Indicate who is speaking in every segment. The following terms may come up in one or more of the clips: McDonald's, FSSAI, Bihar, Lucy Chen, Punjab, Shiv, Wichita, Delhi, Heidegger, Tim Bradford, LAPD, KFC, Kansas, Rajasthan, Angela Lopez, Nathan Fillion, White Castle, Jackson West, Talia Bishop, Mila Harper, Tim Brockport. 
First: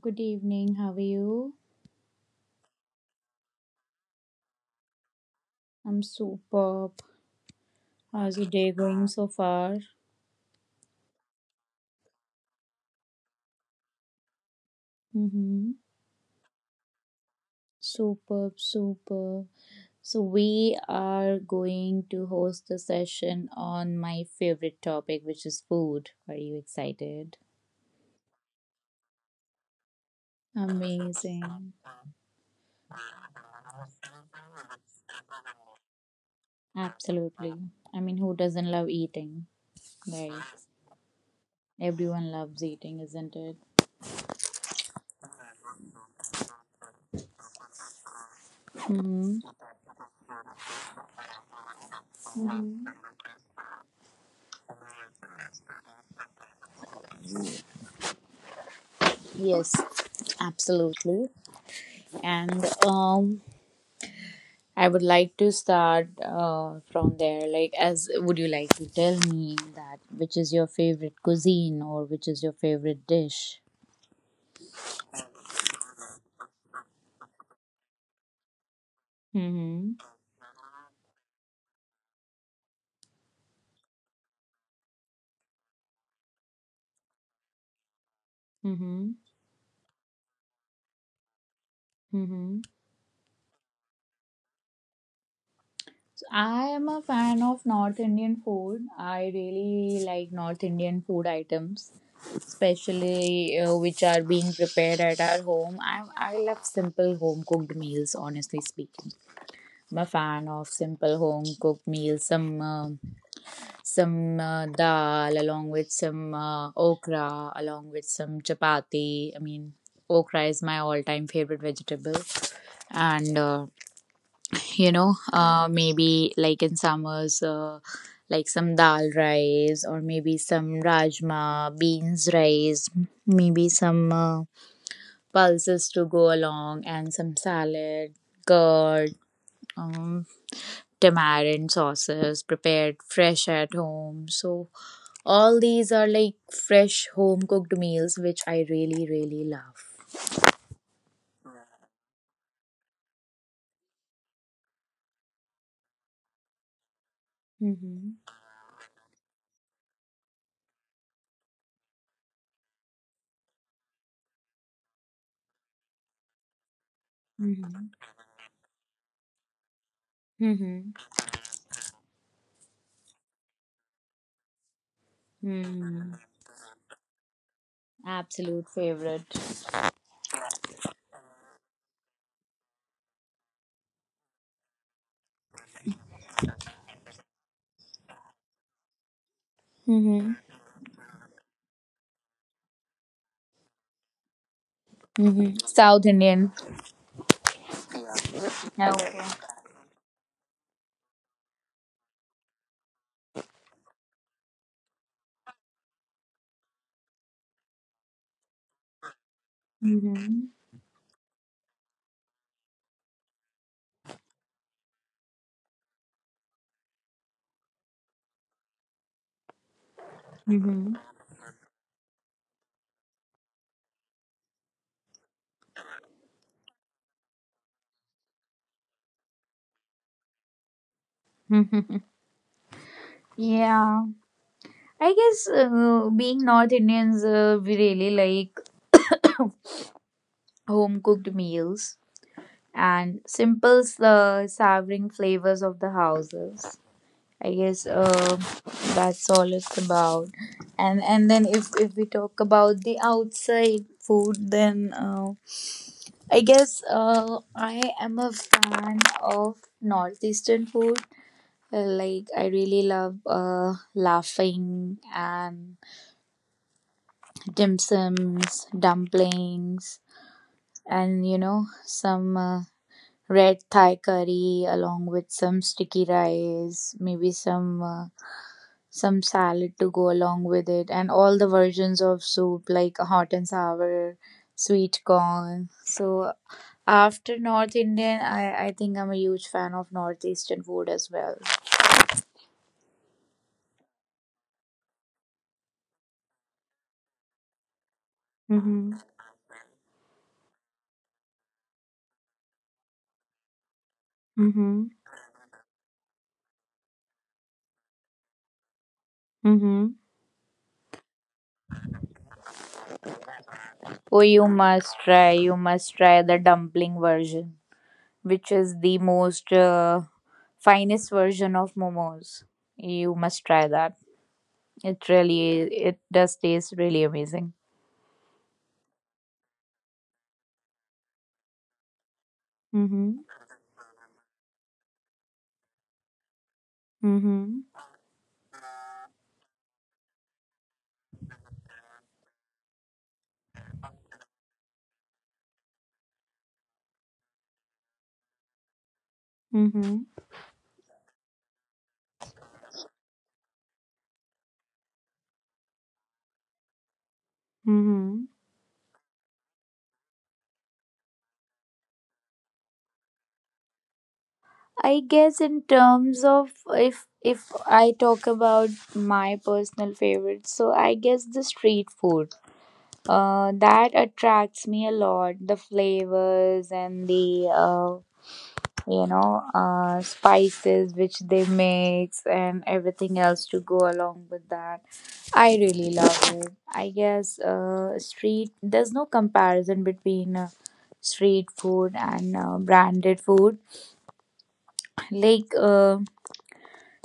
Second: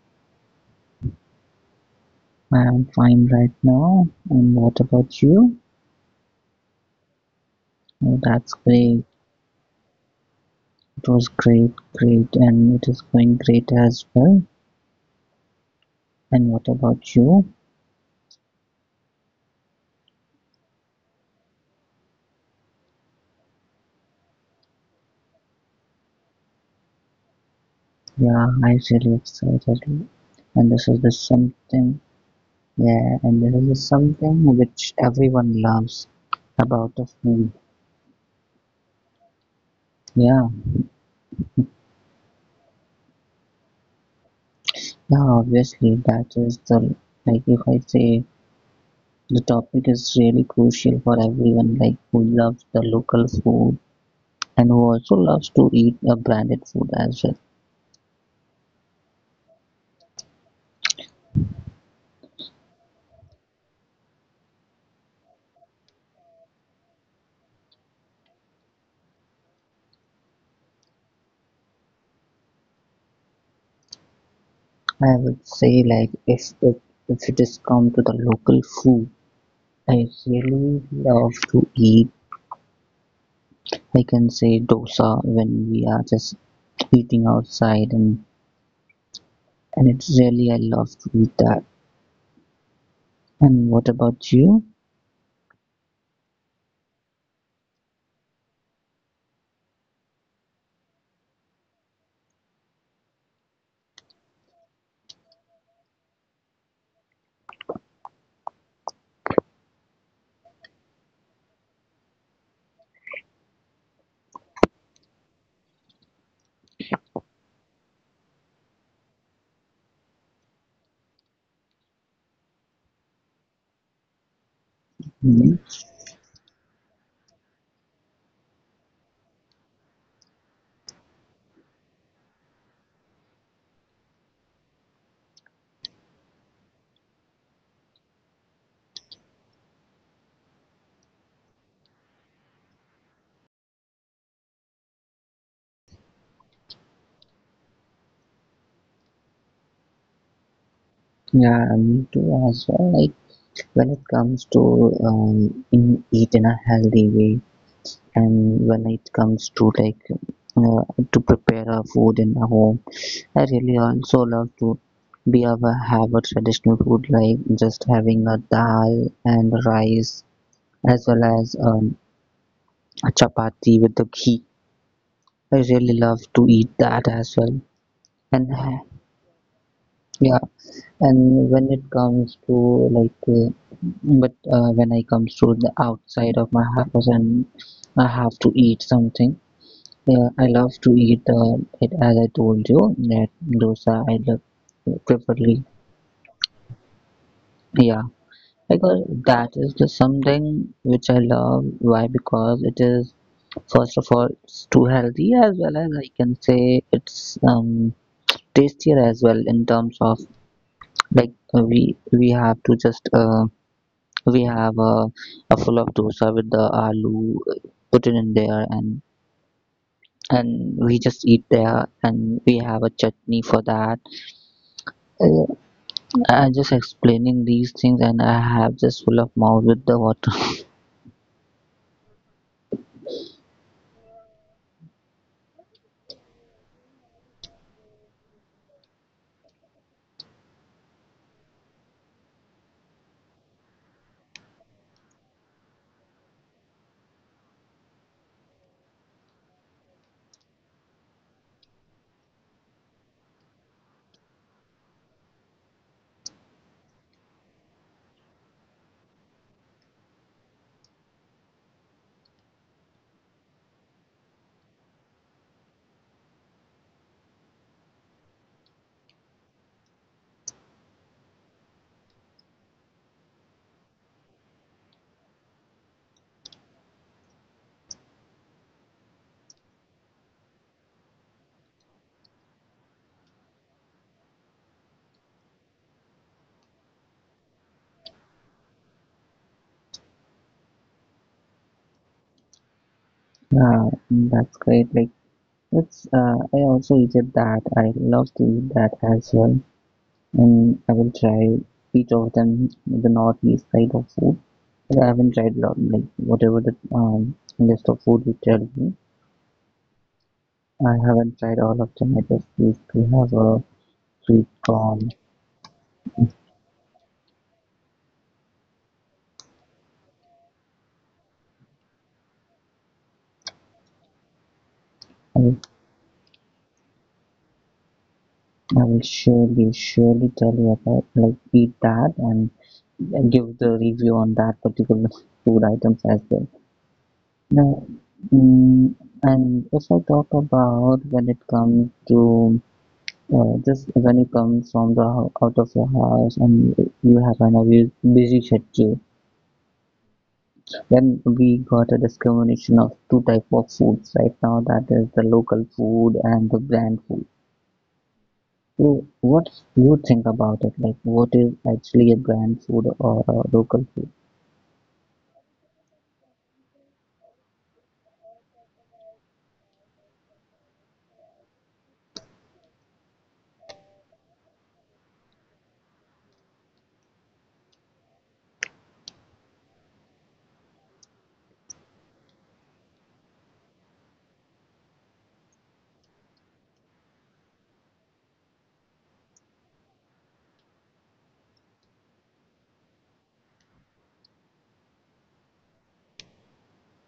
Speaker 1: Good evening. How are you?
Speaker 2: I'm fine right now. And what about you?
Speaker 1: I'm superb.
Speaker 2: Oh,
Speaker 1: How's your
Speaker 2: that's
Speaker 1: day
Speaker 2: great.
Speaker 1: going so far?
Speaker 2: It was great, great, and it is going great as well.
Speaker 1: Mm-hmm.
Speaker 2: And what about you?
Speaker 1: Superb, superb. So, we are going to host a session on my favorite topic, which is food. Are you excited?
Speaker 2: Yeah, I'm really excited. And this is the
Speaker 1: Amazing.
Speaker 2: something, Yeah, and this is the something which everyone loves about the film.
Speaker 1: Absolutely. I mean, who doesn't love eating? Right.
Speaker 2: Yeah,
Speaker 1: Everyone loves eating, isn't it?
Speaker 2: yeah, obviously that is the like if I say,
Speaker 1: Mm-hmm.
Speaker 2: the topic is really crucial for everyone, like who loves the
Speaker 1: Mm-hmm.
Speaker 2: local food and who also loves to eat a branded food as well.
Speaker 1: Yes, absolutely. And I would like to start from there. Like, as would you like to tell me that which is your favorite cuisine or which is your favorite dish?
Speaker 2: I would say, like, if it is come to the local food,
Speaker 1: Mm-hmm.
Speaker 2: I really love to eat. I can say dosa when we are just eating outside, and
Speaker 1: Mm-hmm.
Speaker 2: and it's really I love to eat that.
Speaker 1: Mm-hmm.
Speaker 2: And what about you?
Speaker 1: So I am a fan of North Indian food. I really like North Indian food items, especially which are being prepared at our home. I love simple home cooked meals, honestly speaking. I'm a fan of simple home cooked meals, some dal along with some okra along with some chapati, I mean, okra is my all time favorite vegetable, and
Speaker 2: Hmm.
Speaker 1: maybe like in summers, like some dal rice or maybe some rajma beans rice, maybe some pulses to go along, and some salad, curd, um, tamarind sauces prepared fresh at home. So all these are like fresh home cooked meals, which I really, really love.
Speaker 2: Yeah, me too as well. Like when it comes to um, in eat in a healthy way,
Speaker 1: Mm-hmm.
Speaker 2: and when it comes to, like, uh, to prepare a food in a home, I really also love to be able have a traditional food like just
Speaker 1: Mm-hmm.
Speaker 2: having a dal and rice,
Speaker 1: Mm-hmm.
Speaker 2: as well as a chapati with the ghee. I really
Speaker 1: Mm-hmm.
Speaker 2: love to eat that as well. and
Speaker 1: Absolute
Speaker 2: ha-
Speaker 1: favorite.
Speaker 2: yeah and when it comes to like but when I comes to the outside of my house and I have to eat something. Yeah,
Speaker 1: Mm-hmm.
Speaker 2: I love to eat it as I told you, that dosa I love, preferably.
Speaker 1: Mm-hmm. South Indian.
Speaker 2: Yeah, because
Speaker 1: Okay.
Speaker 2: that is the something which I love. Why? Because it is, first of all, it's too healthy, as well as, I can say, it's tastier as well in terms of,
Speaker 1: Mm-hmm.
Speaker 2: like, we have to just we have a full of dosa with the aloo, put it in there, and we just eat there, and we have a chutney for that. Uh, I just explaining these things, and I have just full of mouth with the water.
Speaker 1: Mm-hmm. Yeah. I guess being North Indians, we really like home cooked meals and simple, savoring flavors of the houses. I guess that's all it's about. And then if we talk about the outside food, then I guess I am a fan of northeastern food. Like I really love laughing and dim sums, dumplings, and some red Thai curry along with some sticky rice, maybe some salad to go along with it, and all the versions of soup like hot and sour, sweet corn. So after North Indian, I think I'm a huge fan of Northeastern food as well.
Speaker 2: Yeah, that's great. Like, I also eat that. I love to eat that
Speaker 1: Mm-hmm.
Speaker 2: as well, and I will try each of them, the northeast side of food.
Speaker 1: Mm-hmm.
Speaker 2: I haven't tried lot, like, whatever the list of food you tell me.
Speaker 1: Mm-hmm.
Speaker 2: I haven't tried all of them. I just used to have a
Speaker 1: Oh,
Speaker 2: sweet corn.
Speaker 1: you must try the dumpling version, which is the most finest version of momos. You must try that. It
Speaker 2: I
Speaker 1: really, it does taste really amazing.
Speaker 2: I will surely, surely tell you about, like, eat that and
Speaker 1: Mm-hmm.
Speaker 2: give the review on that particular food items as well.
Speaker 1: Mm-hmm.
Speaker 2: Now, mm, and if I talk about, when it comes to, just when it comes from the out of your house and you have an obvious busy schedule,
Speaker 1: Mm-hmm.
Speaker 2: then we got a discrimination of two type of foods right now. That is the local food and the brand food.
Speaker 1: Mm-hmm.
Speaker 2: So what you think about it? Like what is actually a brand food or a local food?
Speaker 1: I guess in terms of if I talk about my personal favorites, so I guess the street food. That attracts me a lot. The flavors and the spices which they mix and everything else to go along with that. I really love it. I guess street. There's no comparison between. Street food and branded food, like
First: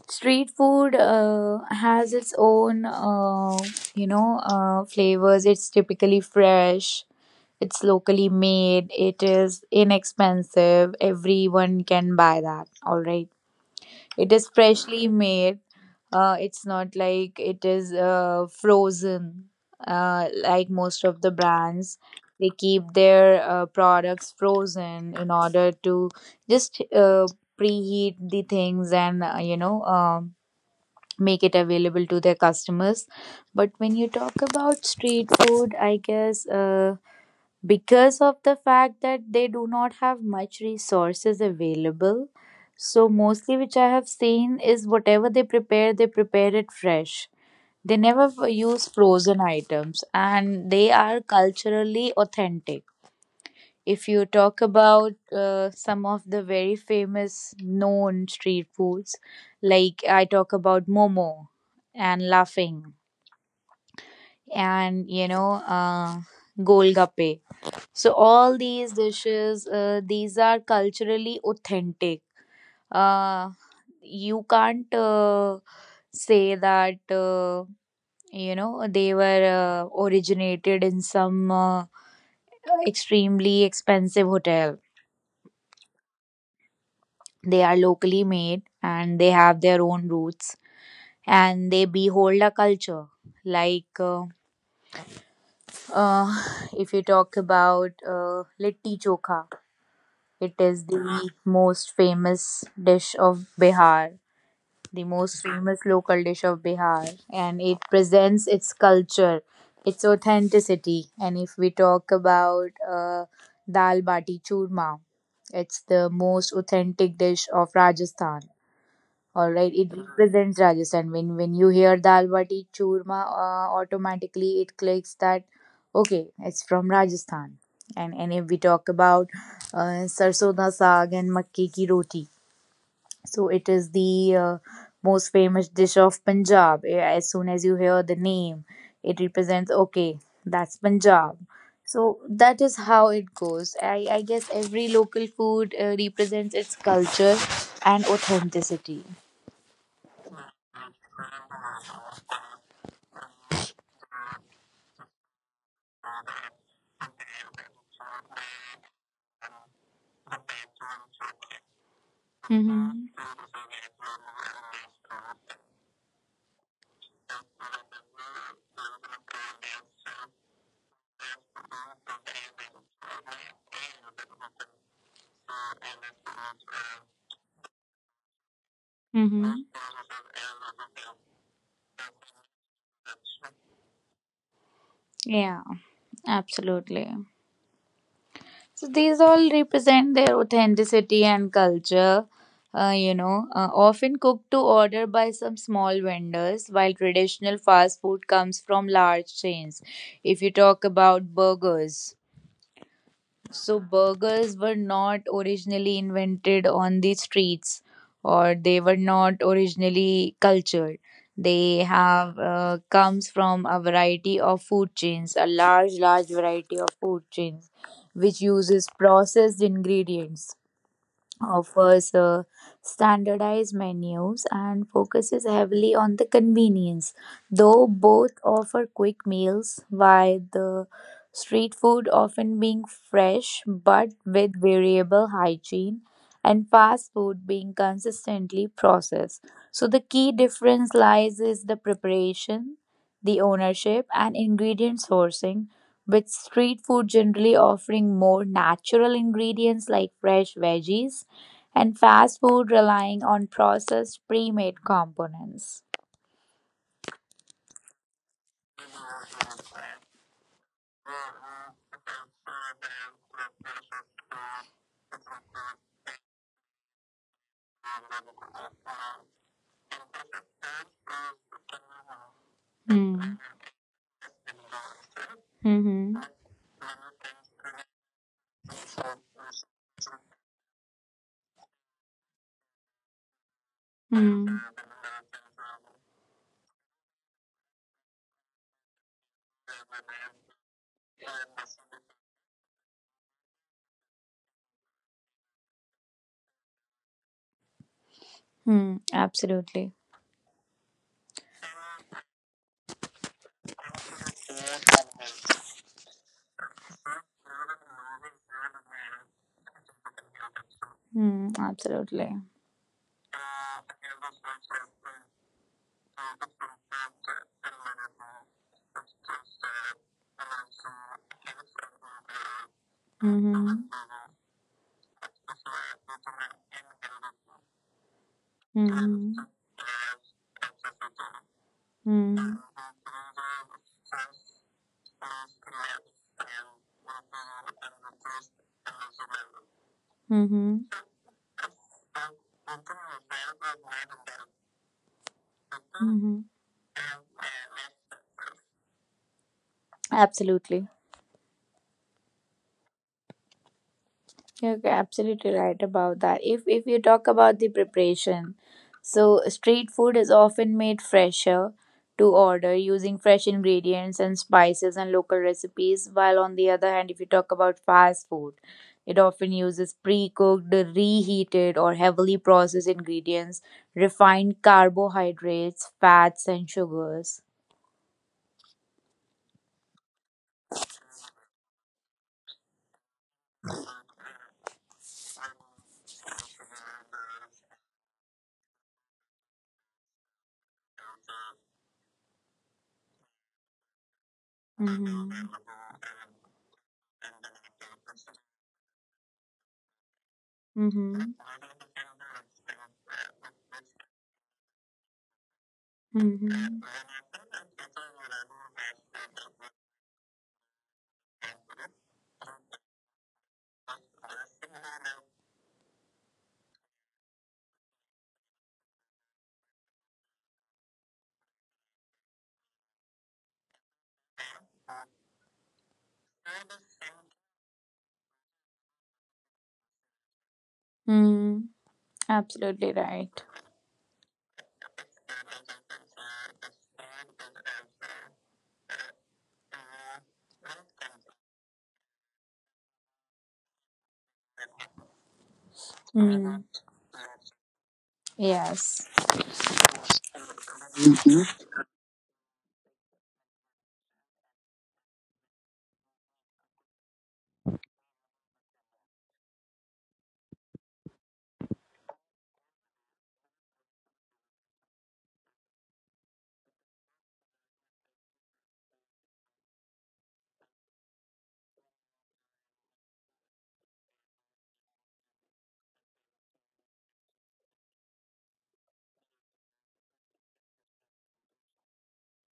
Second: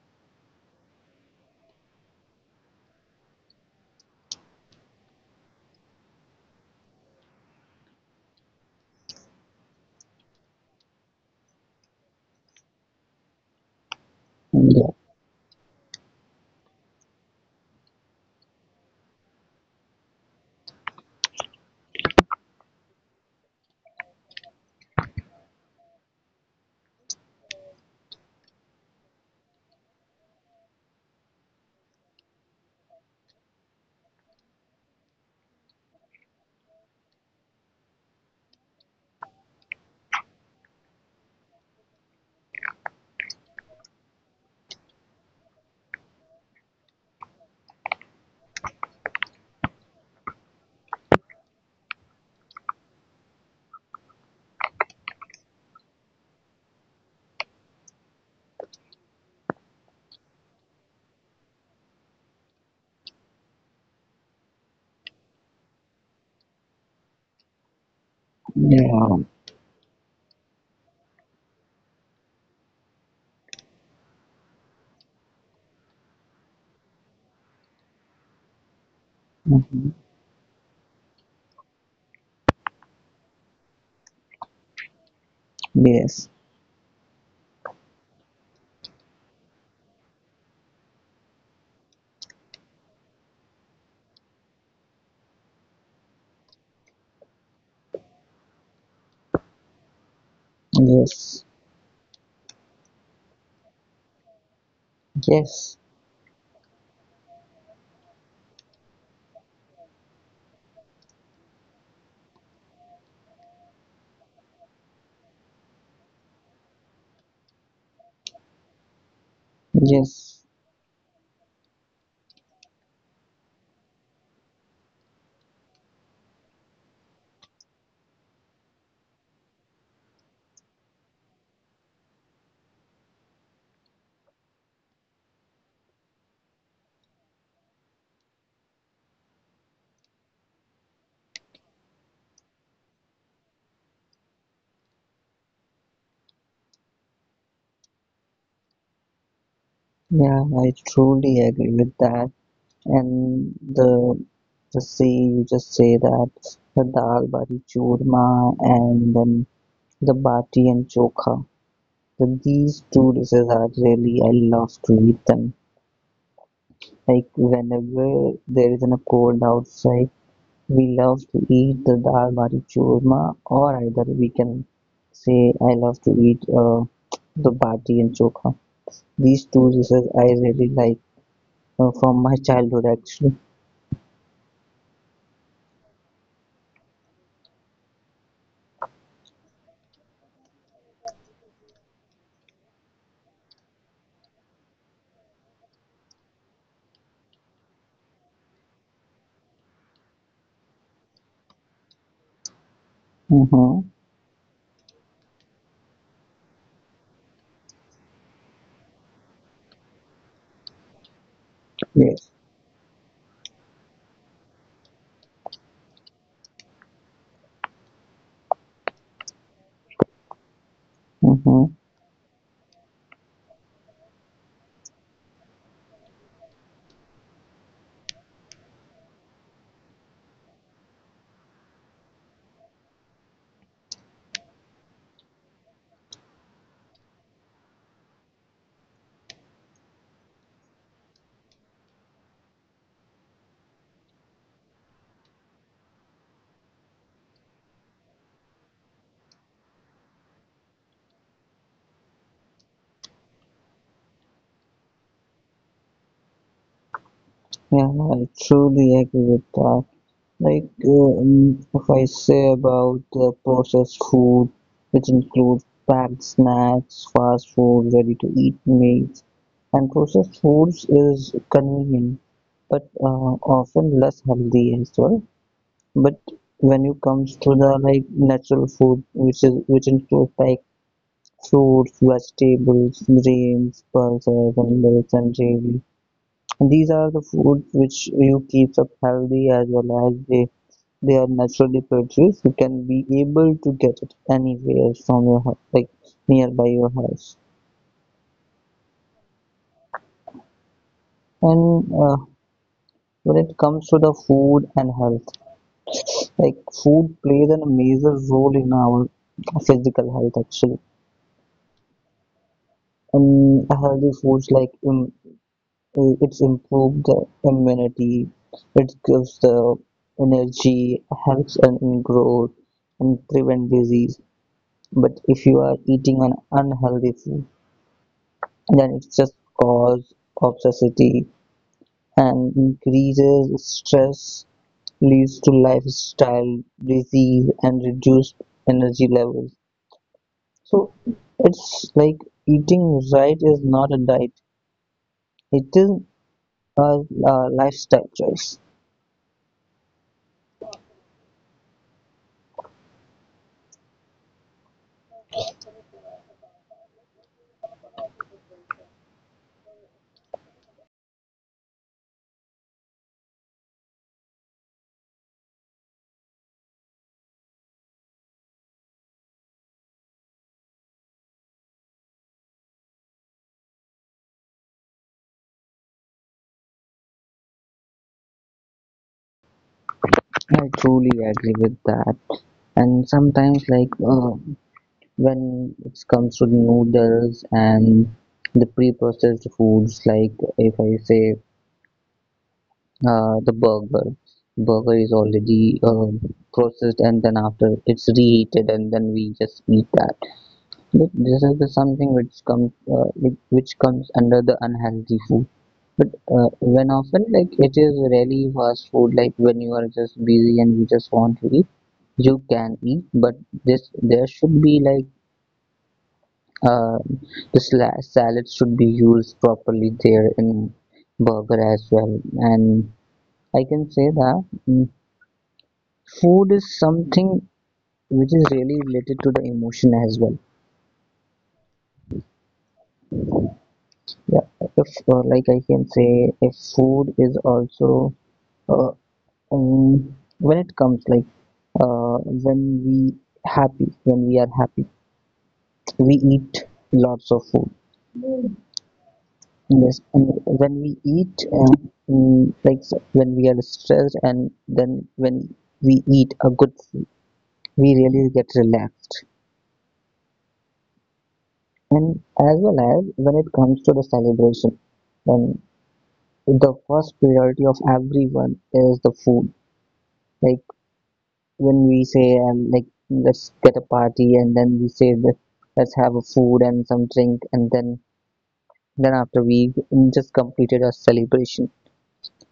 Speaker 1: street food has its own flavors. It's typically fresh, it's locally made, it is inexpensive, everyone can buy that, all right, it is
Speaker 2: Yeah,
Speaker 1: freshly made. It's not like it is frozen. Like most of the brands, they keep their products frozen in order to just preheat the things and make it available to their customers. But when you talk about street food, I guess, because of the fact that they do not have much resources available, so mostly which I have seen is whatever they prepare it fresh. They never use frozen items, and they are culturally authentic. If you talk about some of the very famous known street foods, like I talk about Momo and Laughing and Golgappe, so all these
Speaker 2: yeah.
Speaker 1: dishes, these are culturally authentic. Uh, you can't say that, they were
Speaker 2: Mhm.
Speaker 1: originated in some extremely expensive hotel.
Speaker 2: Yes,
Speaker 1: They are locally made and they have their own roots, and they behold a culture. Like uh, uh, if you talk about litti chokha, it is the
Speaker 2: yes,
Speaker 1: most famous dish of Bihar, the most
Speaker 2: yes,
Speaker 1: famous local dish of Bihar, and it presents its culture, its authenticity. And if we talk about dal bati churma, it's the most authentic dish of Rajasthan. All right, it
Speaker 2: yes.
Speaker 1: represents Rajasthan. When you hear dal bati churma, automatically it clicks that okay, it's from Rajasthan. And if we talk about sarson da saag and makki ki roti, so it is the uh, most famous dish of Punjab. As soon as you hear the name, it represents okay, that's Punjab. So that is how it goes. I guess every local food represents its culture and authenticity.
Speaker 2: Yeah, I truly agree with that. And the the say you just say that, the dal bati churma, and then the bati and chokha. So these two
Speaker 1: Mm-hmm.
Speaker 2: dishes are really I love to eat them. Like whenever there is a cold outside, we love to eat the dal bari churma, or either we can say I love to eat, the bati and chokha. These
Speaker 1: Mm-hmm.
Speaker 2: two dishes I really like, from my childhood, actually.
Speaker 1: Yeah, absolutely. So these all represent their authenticity and culture, often cooked to order by some small vendors, while traditional fast food comes from large chains. If you talk about burgers, so
Speaker 2: Mm-hmm.
Speaker 1: burgers were not originally invented on the streets, or they were not originally cultured. They
Speaker 2: Yes.
Speaker 1: have comes from a variety of food chains, a large, large variety of food chains, which uses processed ingredients,
Speaker 2: Mm-hmm.
Speaker 1: offers standardized menus, and focuses heavily on the convenience. Though both offer quick meals, while the street food often being fresh but with variable hygiene, and fast food being consistently processed. So the key difference lies is the preparation, the ownership, and ingredient sourcing, with street food generally offering more natural ingredients like fresh veggies, and fast food relying on processed pre-made components.
Speaker 2: Yeah, I truly agree with that. Like, if I say about the processed food, which includes packed snacks, fast food, ready-to-eat meals, and processed foods is convenient, but
Speaker 1: Mm.
Speaker 2: often less healthy as well.
Speaker 1: Mm-hmm.
Speaker 2: But when you comes to the, like, natural food, which includes, like, fruits, vegetables, grains, pulses,
Speaker 1: Mm.
Speaker 2: and milks and dairy. These are the foods which you keeps up healthy, as well as they are naturally produced. You can be able to get it anywhere from your like nearby your house.
Speaker 1: Mm. Absolutely.
Speaker 2: And when it comes to the food and health, like, food plays a major role in our physical health, actually.
Speaker 1: Mm. Absolutely.
Speaker 2: And healthy foods, like, it's improved the immunity, it gives the energy, helps and in growth, and prevent
Speaker 1: Mm-hmm.
Speaker 2: disease. But if you are eating an unhealthy food, then it's just
Speaker 1: Mm-hmm.
Speaker 2: cause obesity, and
Speaker 1: Mm.
Speaker 2: increases stress, leads to lifestyle disease and reduced energy levels. So
Speaker 1: Mm-hmm.
Speaker 2: it's like eating right is not a diet, it is
Speaker 1: Mm-hmm.
Speaker 2: a, a lifestyle choice.
Speaker 1: Absolutely. You're absolutely right about that. If you talk about the preparation, so street food is often made fresher to order using fresh ingredients and spices and local recipes, while on the other hand, if you talk about fast food, it often uses pre-cooked, reheated, or heavily processed ingredients, refined carbohydrates, fats, and sugars.
Speaker 2: I truly agree with that. And sometimes, like, when it comes to noodles and the pre-processed foods, like, if I say the burger. Burger is
Speaker 1: Mm-hmm.
Speaker 2: already processed, and then after it's reheated, and then we just eat that. But
Speaker 1: Mm-hmm.
Speaker 2: this is the something which comes under the unhealthy food. But
Speaker 1: Mm-hmm.
Speaker 2: when often, like, it is really fast food. Like when you are just busy and you just want to eat, you can eat. But this there should be like, uh, the salad should be used properly there in burger as well. And I can say that. Food is something which is really related to the emotion as well.
Speaker 1: Mm, absolutely right.
Speaker 2: Yeah, if like, I can say, if food is also uh, when it comes, like, uh, when we when we are happy, we
Speaker 1: Mm,
Speaker 2: eat lots of food.
Speaker 1: yes.
Speaker 2: Yes. And when we eat uh, mm, like s- when we are stressed, and then when we eat a good food, we really get relaxed. And as well as, when it comes to the celebration, when the first priority of everyone is the food. Like when we say, and like, let's get a party, and then we say that, let's have a food and some drink, and then after, we just completed our celebration.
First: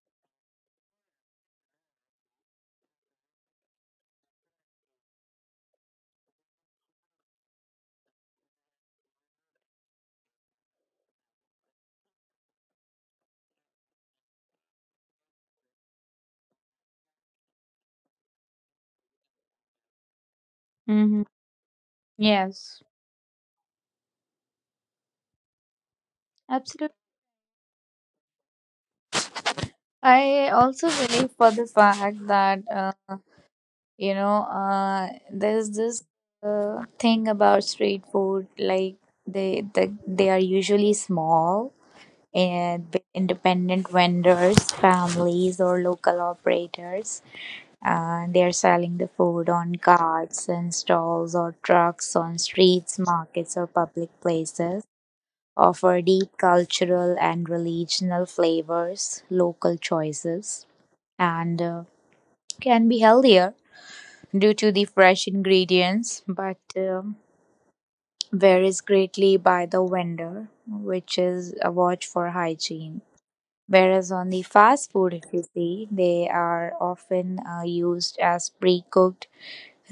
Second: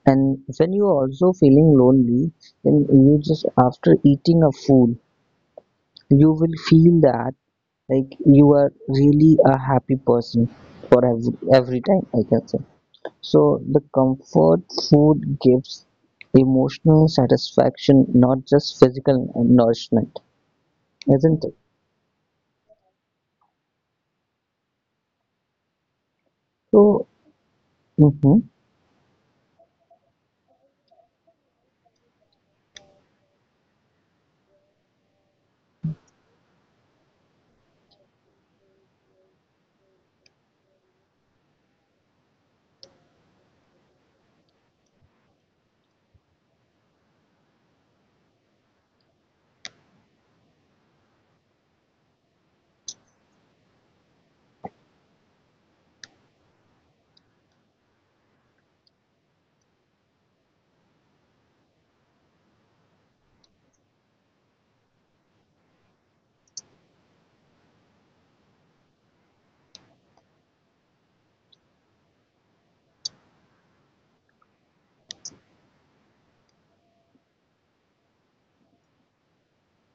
Speaker 2: And when you are also feeling lonely, then you just, after eating a food, you will feel that, like, you are really a happy person for every time, I can say. So the comfort food gives emotional satisfaction, not just physical nourishment,
Speaker 1: Mm-hmm.
Speaker 2: isn't it?
Speaker 1: Yes, absolutely.
Speaker 2: So, hmm.
Speaker 1: I also believe for the fact that, there's this thing about street food, like they are usually small and with independent vendors, families or local operators, and they are selling the food on carts and stalls or trucks on streets, markets or public places, offer deep cultural and regional flavors, local choices, and can be healthier due to the fresh ingredients, but um varies greatly by the vendor, which is a watch for hygiene. Whereas on the fast food, if you see, they are often used as pre cooked,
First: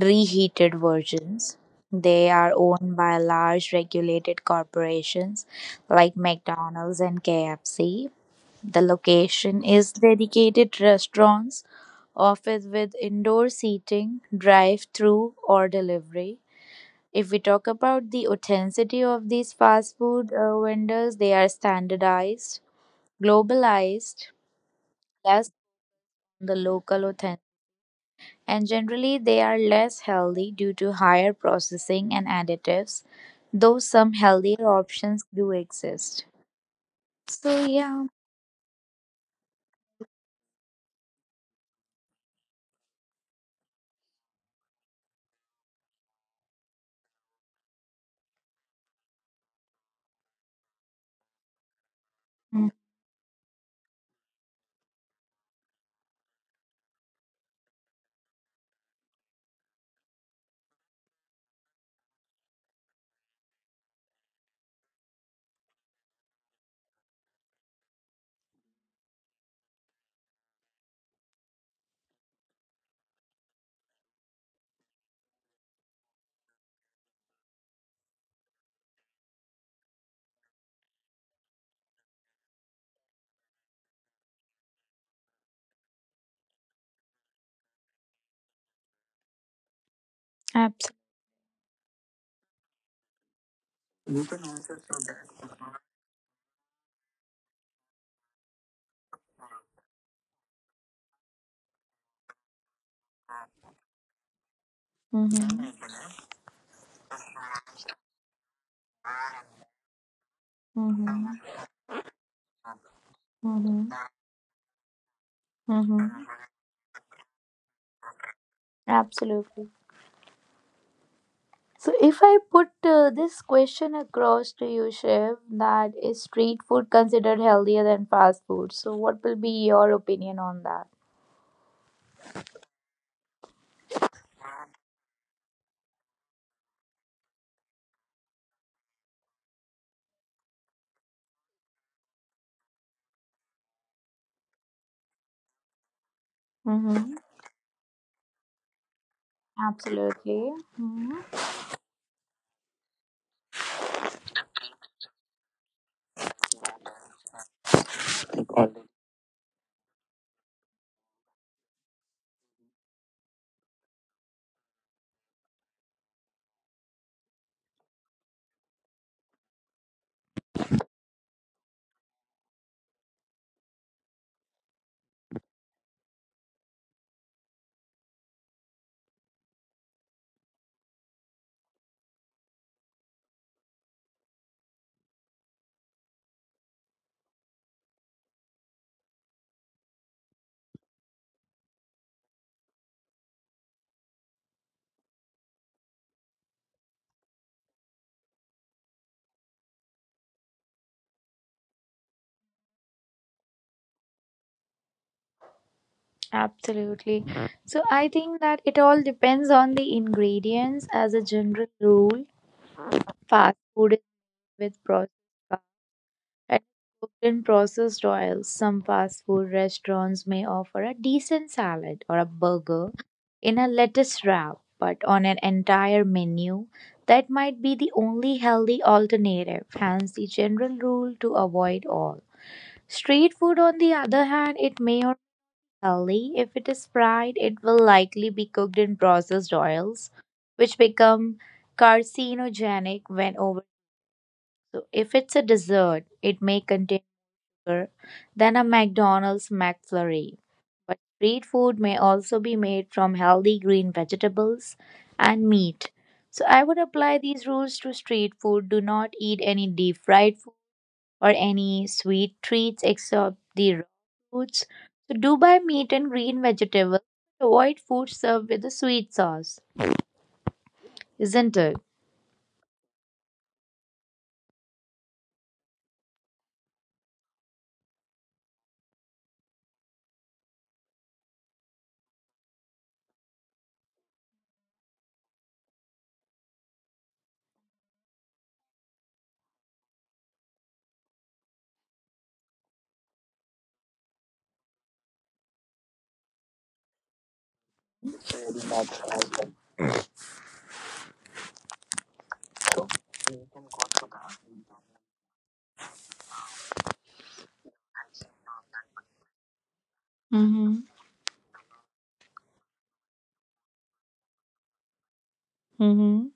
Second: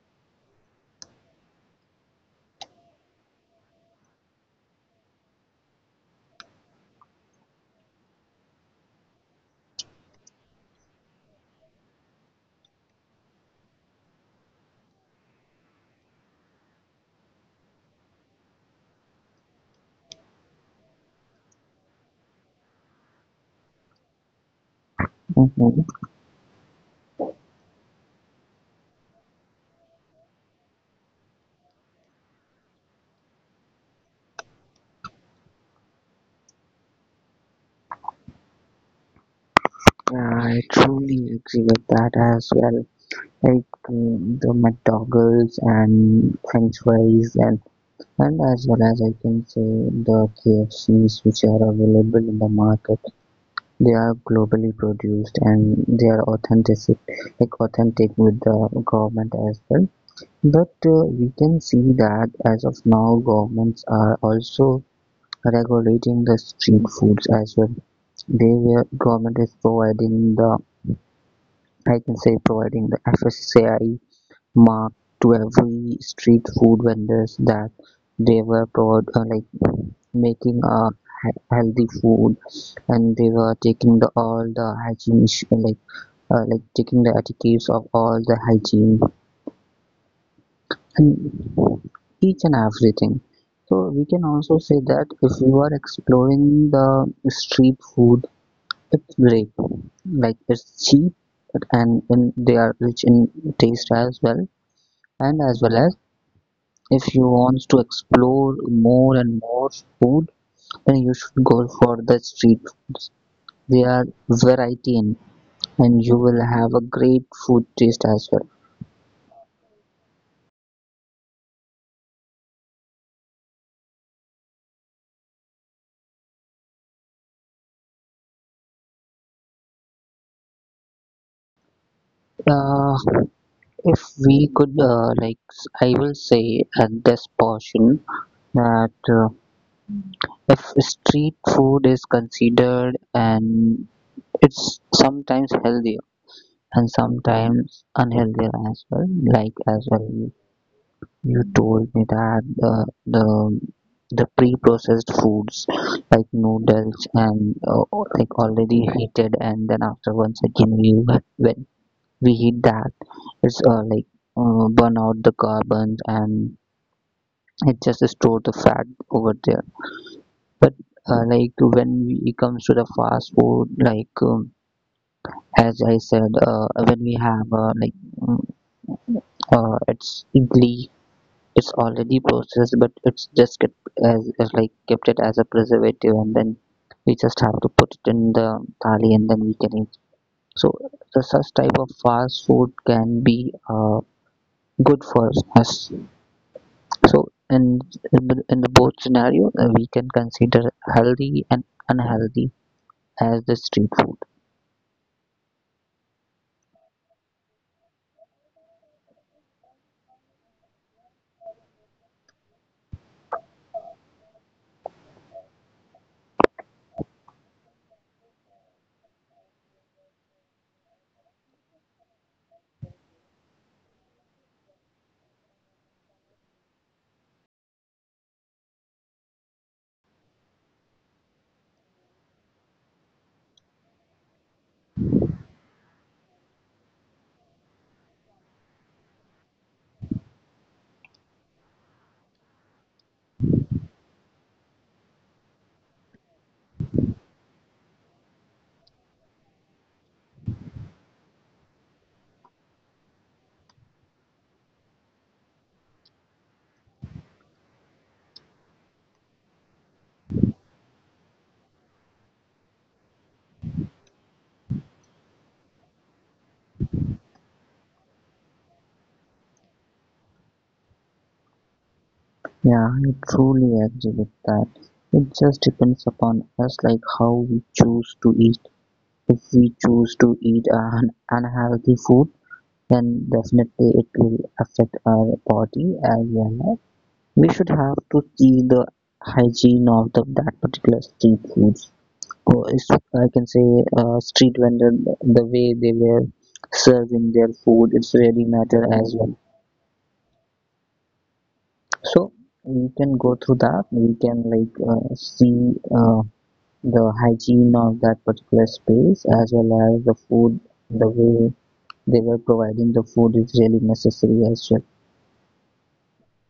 Speaker 1: reheated versions. They are owned by large regulated corporations like McDonald's and KFC. The location is dedicated restaurants, office with indoor seating, drive through, or delivery. If we talk about the authenticity of these fast food vendors, they are standardized, globalized, less
Speaker 2: Hmm.
Speaker 1: than the local authentic, and generally they are less healthy due to higher processing and additives, though some healthier options do exist. So yeah,
Speaker 2: I truly agree with that as well. Like, the McDonald's and French fries, and as well as, I can say, the KFCs which are available in the
Speaker 1: mm,
Speaker 2: market. They are globally produced and they are authentic, like authentic with the government as well. But we can see that as of now, governments are also regulating the street foods as well. They were government is providing the I can say, providing the FSSAI mark to every street food vendors, that they were provide, like, making a healthy food, and they were taking the all the hygiene issue, like, like taking the etiquettes of all the hygiene,
Speaker 1: abs-
Speaker 2: and each and everything. So we can also say that if you are exploring the street food, it's great. Like it's cheap, and they are rich in taste as well. And as
Speaker 1: mhm,
Speaker 2: well as, if you want to explore more and more food, then you
Speaker 1: mhm,
Speaker 2: should go for the street foods. They
Speaker 1: mhm,
Speaker 2: are variety in, and
Speaker 1: mhm,
Speaker 2: you will have a great food taste as well.
Speaker 1: absolutely. So if I put this question across to you, Shiv, that is street food considered healthier than fast food? So what will be your opinion on that?
Speaker 2: Uh, If we could, like, I will say at this portion that if street food is considered, and it's sometimes healthier and
Speaker 1: Mm-hmm.
Speaker 2: sometimes unhealthier as well, like as well, you
Speaker 1: Absolutely. Mm-hmm.
Speaker 2: you told me that the the pre-processed foods, like noodles, and like, already heated, and then after, once again, we when we heat that, it's like, burn out the carbons, and it just store the fat over there. But like, when we it comes to the fast food, like, as I said, when we have, like, mm, it's idli, it's already processed, but it's just kept it as a preservative, and then we just have to put it in the thali, and then we can eat. So the such type of fast food can be, uh, good for us. So in in the both scenario, we can consider healthy and unhealthy as the street food.
Speaker 1: Absolutely. So I think that it all depends on the ingredients as a general rule. Fast food is with processed fat and cooked in processed oils. Some fast food restaurants may offer a decent salad or a burger in a lettuce wrap, but on an entire menu, that might be the only healthy alternative, hence the general rule to avoid all. Street food, on the other hand, it may or only if it is fried, it will likely be cooked in processed oils, which become carcinogenic when over. So if it's a dessert, it may contain sugar than a McDonald's McFlurry. But street food may also be made from healthy green vegetables and meat. So I would apply these rules to street food. Do not eat any deep fried food or any sweet treats except the raw foods. So do buy meat and green vegetables. Avoid food served with a sweet sauce, isn't it?
Speaker 2: Yeah, I truly agree with that. It just depends upon us, like how we choose to eat. If we choose to eat an unhealthy food, then definitely it will affect our body as well. We should have to see the hygiene of that particular street food. Or is, I can say, street vendor, the way they were serving their food, it's really matter as well. So we can go through that, we can like, see, the hygiene of that particular space, as well as the food,
Speaker 1: Mm-hmm.
Speaker 2: the way they were providing the food is really necessary as well.
Speaker 1: Mm-hmm.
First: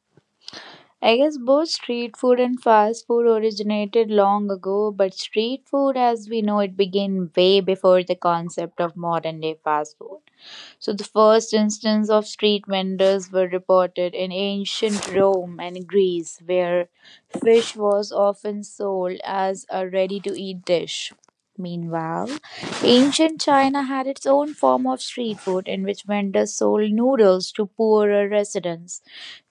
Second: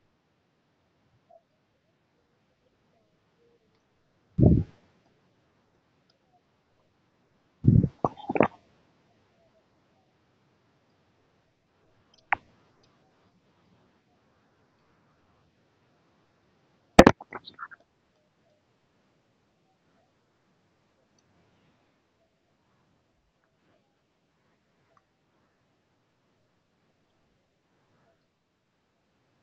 Speaker 1: I guess both street food and fast food originated long ago, but street food as we know it began way before the concept of modern day fast food. So the first instance of street vendors were reported in ancient Rome and Greece, where fish was often sold as a ready-to-eat dish. Meanwhile, ancient China had its own form of street food in which vendors sold noodles to poorer residents.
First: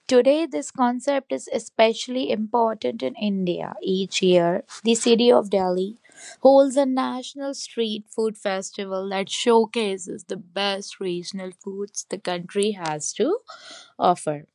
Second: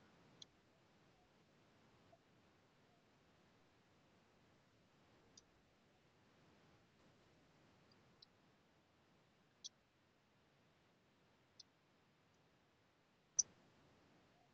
Speaker 1: Today, this concept is especially important in India. Each year, the city of Delhi holds a national street food festival that showcases the best regional foods the country has to offer.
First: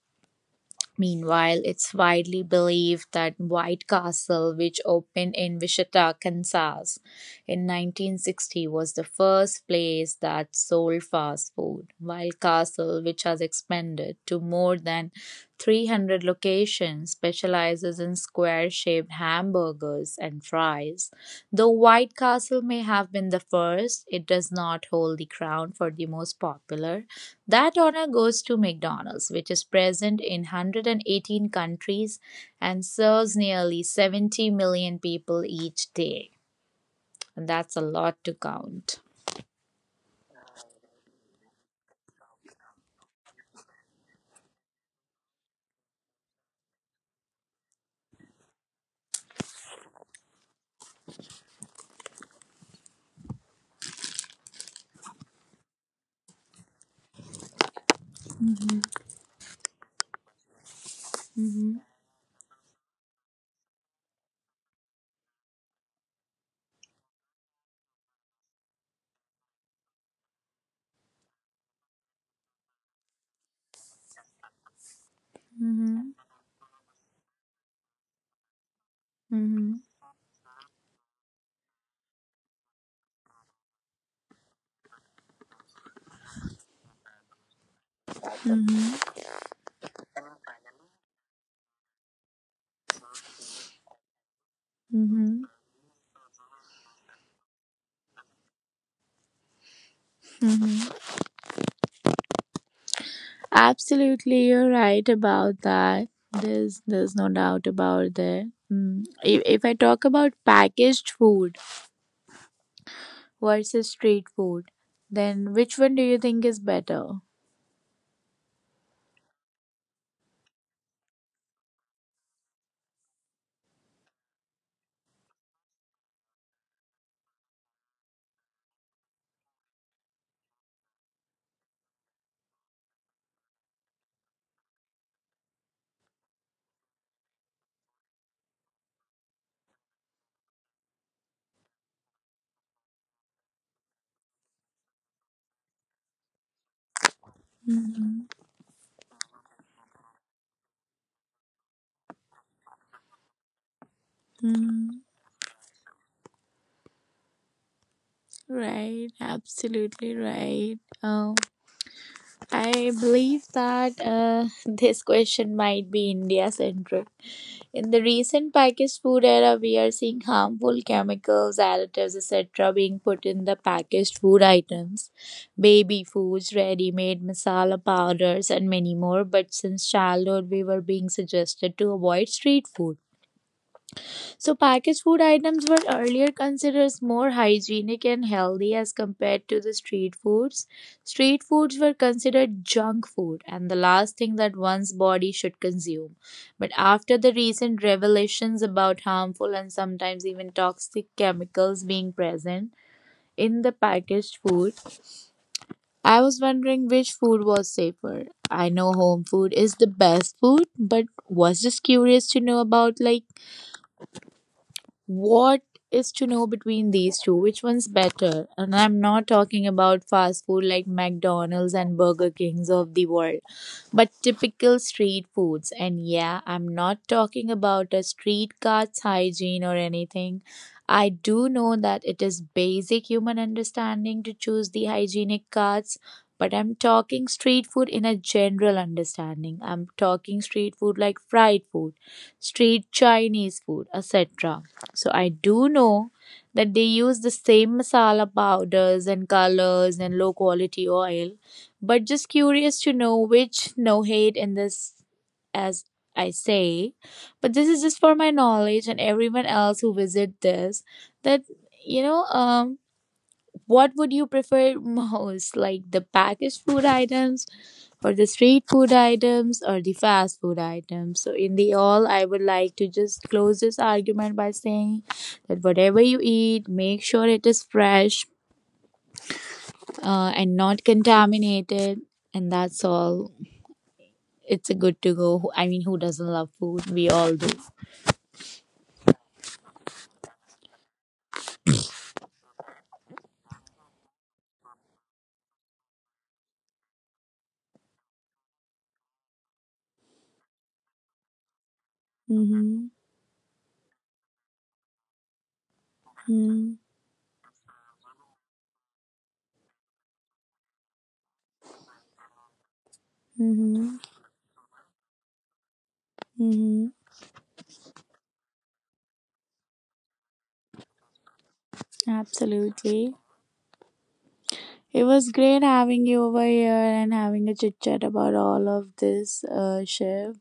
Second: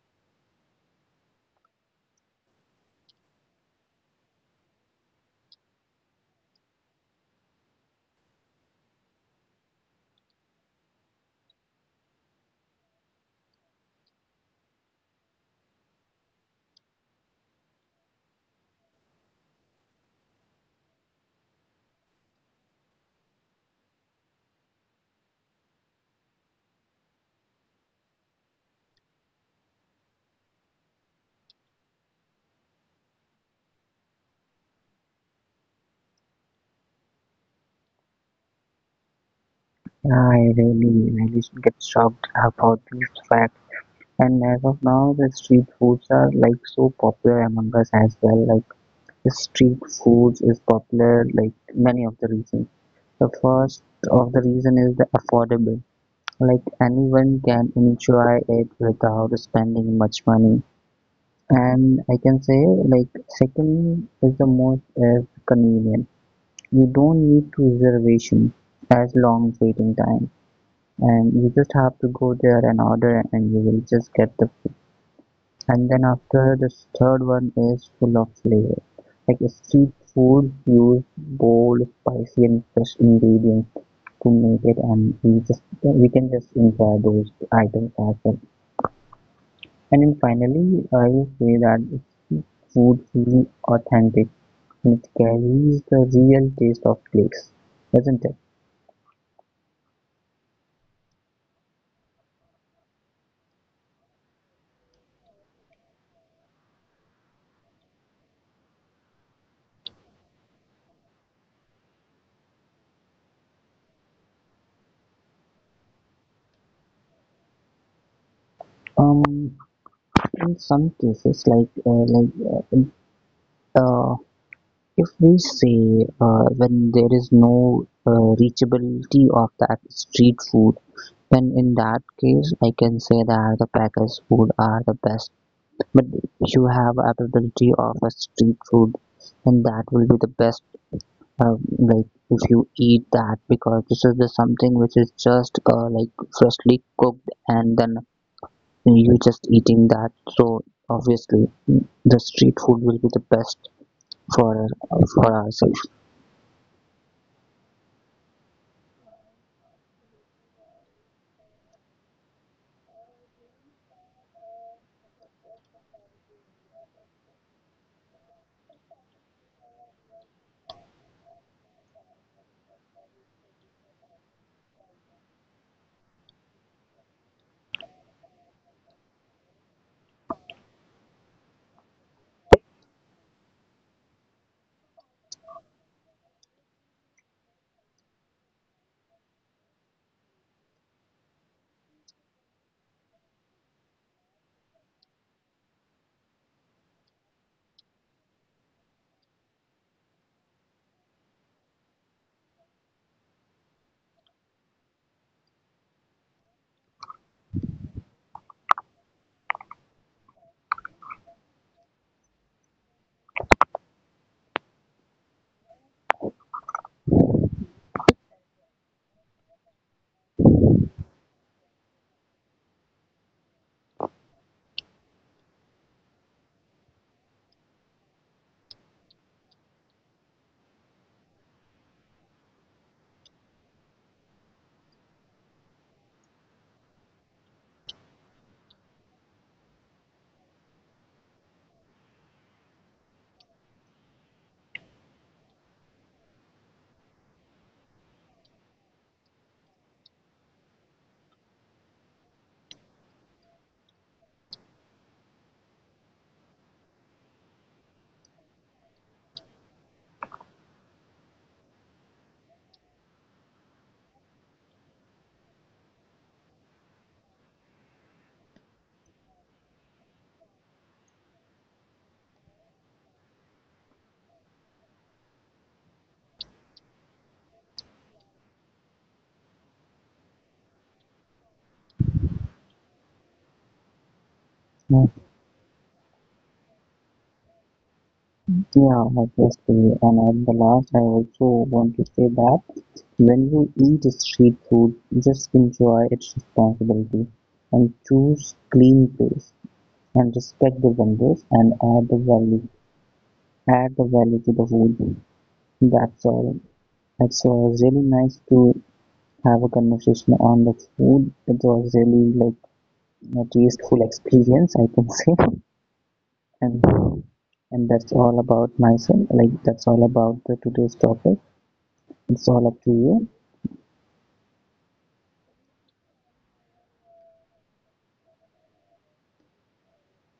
Speaker 1: Meanwhile, it's widely believed that White Castle, which opened in Wichita, Kansas in 1960, was the first place that sold fast food, while Castle, which has expanded to more than 300 locations, specializes in square shaped hamburgers and fries. Though White Castle may have been the first, it does not hold the crown for the most popular. That honor goes to McDonald's, which is present in 118 countries and serves nearly 70 million people each day. And that's a lot to count.
Speaker 2: Yeah, I really really get shocked about these facts. And as of now, the street foods are like so popular among us as well, like, street food is popular, like, many of the reasons. The first of the reason is the affordable. Like, anyone can enjoy it without spending much money.
Speaker 1: Hmm.
Speaker 2: And I can say, like, second is the most is convenient. You don't need to reservation as long waiting time. And you just have to go there and order, and you will just get the. And then
Speaker 1: Hmm.
Speaker 2: after this, third one is full of flavor. Like
Speaker 1: Hmm.
Speaker 2: street food use bold, spicy and fresh ingredients to make it, and we can just enjoy those items as well.
Speaker 1: Hmm.
Speaker 2: And then finally, I will say that street food feels authentic, and it
Speaker 1: Hmm.
Speaker 2: carries the real taste of place, isn't it?
Speaker 1: Hmm. Absolutely, you're right about that. There's no doubt about that. Mm. If I talk about packaged food versus street food, then which one do you think is better?
Speaker 2: Um in some cases, like uh, if we say, when there is no, reachability of that street food, then in that case, I can say that the packaged food are the best. But if you have availability of a street food, then that will be the best. Like if you eat that, because this is the something which is just like freshly cooked, and then
Speaker 1: Mm-hmm.
Speaker 2: you just eating that. So obviously, the street food will be the best for ourselves.
Speaker 1: Right, absolutely right. I believe that, this question might be India centric. In the recent packaged food era, we are seeing harmful chemicals, additives, etc., being put in the packaged food items, baby foods, ready made masala powders, and many more. But since childhood, we were being suggested to avoid street food. So packaged food items were earlier considered as more hygienic and healthy as compared to the street foods. Street foods were considered junk food and the last thing that one's body should consume. But after the recent revelations about harmful and sometimes even toxic chemicals being present in the packaged food, I was wondering which food was safer. I know home food is the best food, but was just curious to know about, like, what is to know between these two? Which one's better? And I'm not talking about fast food like McDonald's and Burger Kings of the world, but typical street foods. And yeah, I'm not talking about a street cart's hygiene or anything. I do know that it is basic human understanding to choose the hygienic carts. But I'm talking street food in a general understanding. I'm talking street food like fried food, street Chinese food, etc. So I do know that they use the same masala powders and colors and low quality oil, but just curious to know which, no hate in this as I say, but this is just for my knowledge and everyone else who visit this, that you know um what would you prefer most, like the packaged food items, or the street food items, or the fast food items? So, in the all, I would like to just close this argument by saying that whatever you eat, make sure it is fresh and not contaminated, and that's all. It's a good to go. I mean, who doesn't love food? We all do.
Speaker 2: Yeah, obviously. And at the last, I also want to say that when you eat street food, just enjoy its responsibility and choose clean place and respect the vendors and
Speaker 1: Mm-hmm.
Speaker 2: add the value to the food. That's all.
Speaker 1: Mm-hmm.
Speaker 2: It was really nice to have a conversation on the food. It was really like a tasteful experience, I can say. And
Speaker 1: Mm-hmm.
Speaker 2: and that's all about myself. Like, that's all about the today's topic. It's all up to
Speaker 1: Absolutely.
Speaker 2: you.
Speaker 1: It was great having you over here and having a chit chat about all of this, Shiv.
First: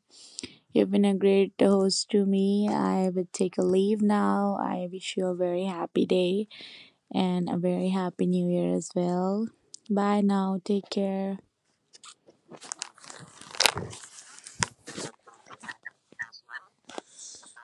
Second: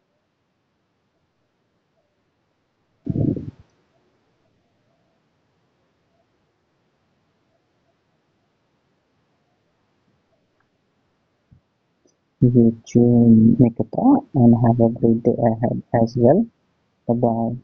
Speaker 1: You've been a great host to me. I would take a leave now. I wish you a very happy day and a very happy new year as well. Bye now. Take care.
Speaker 2: You tune make a thought, and have a great day ahead as well. Bye bye.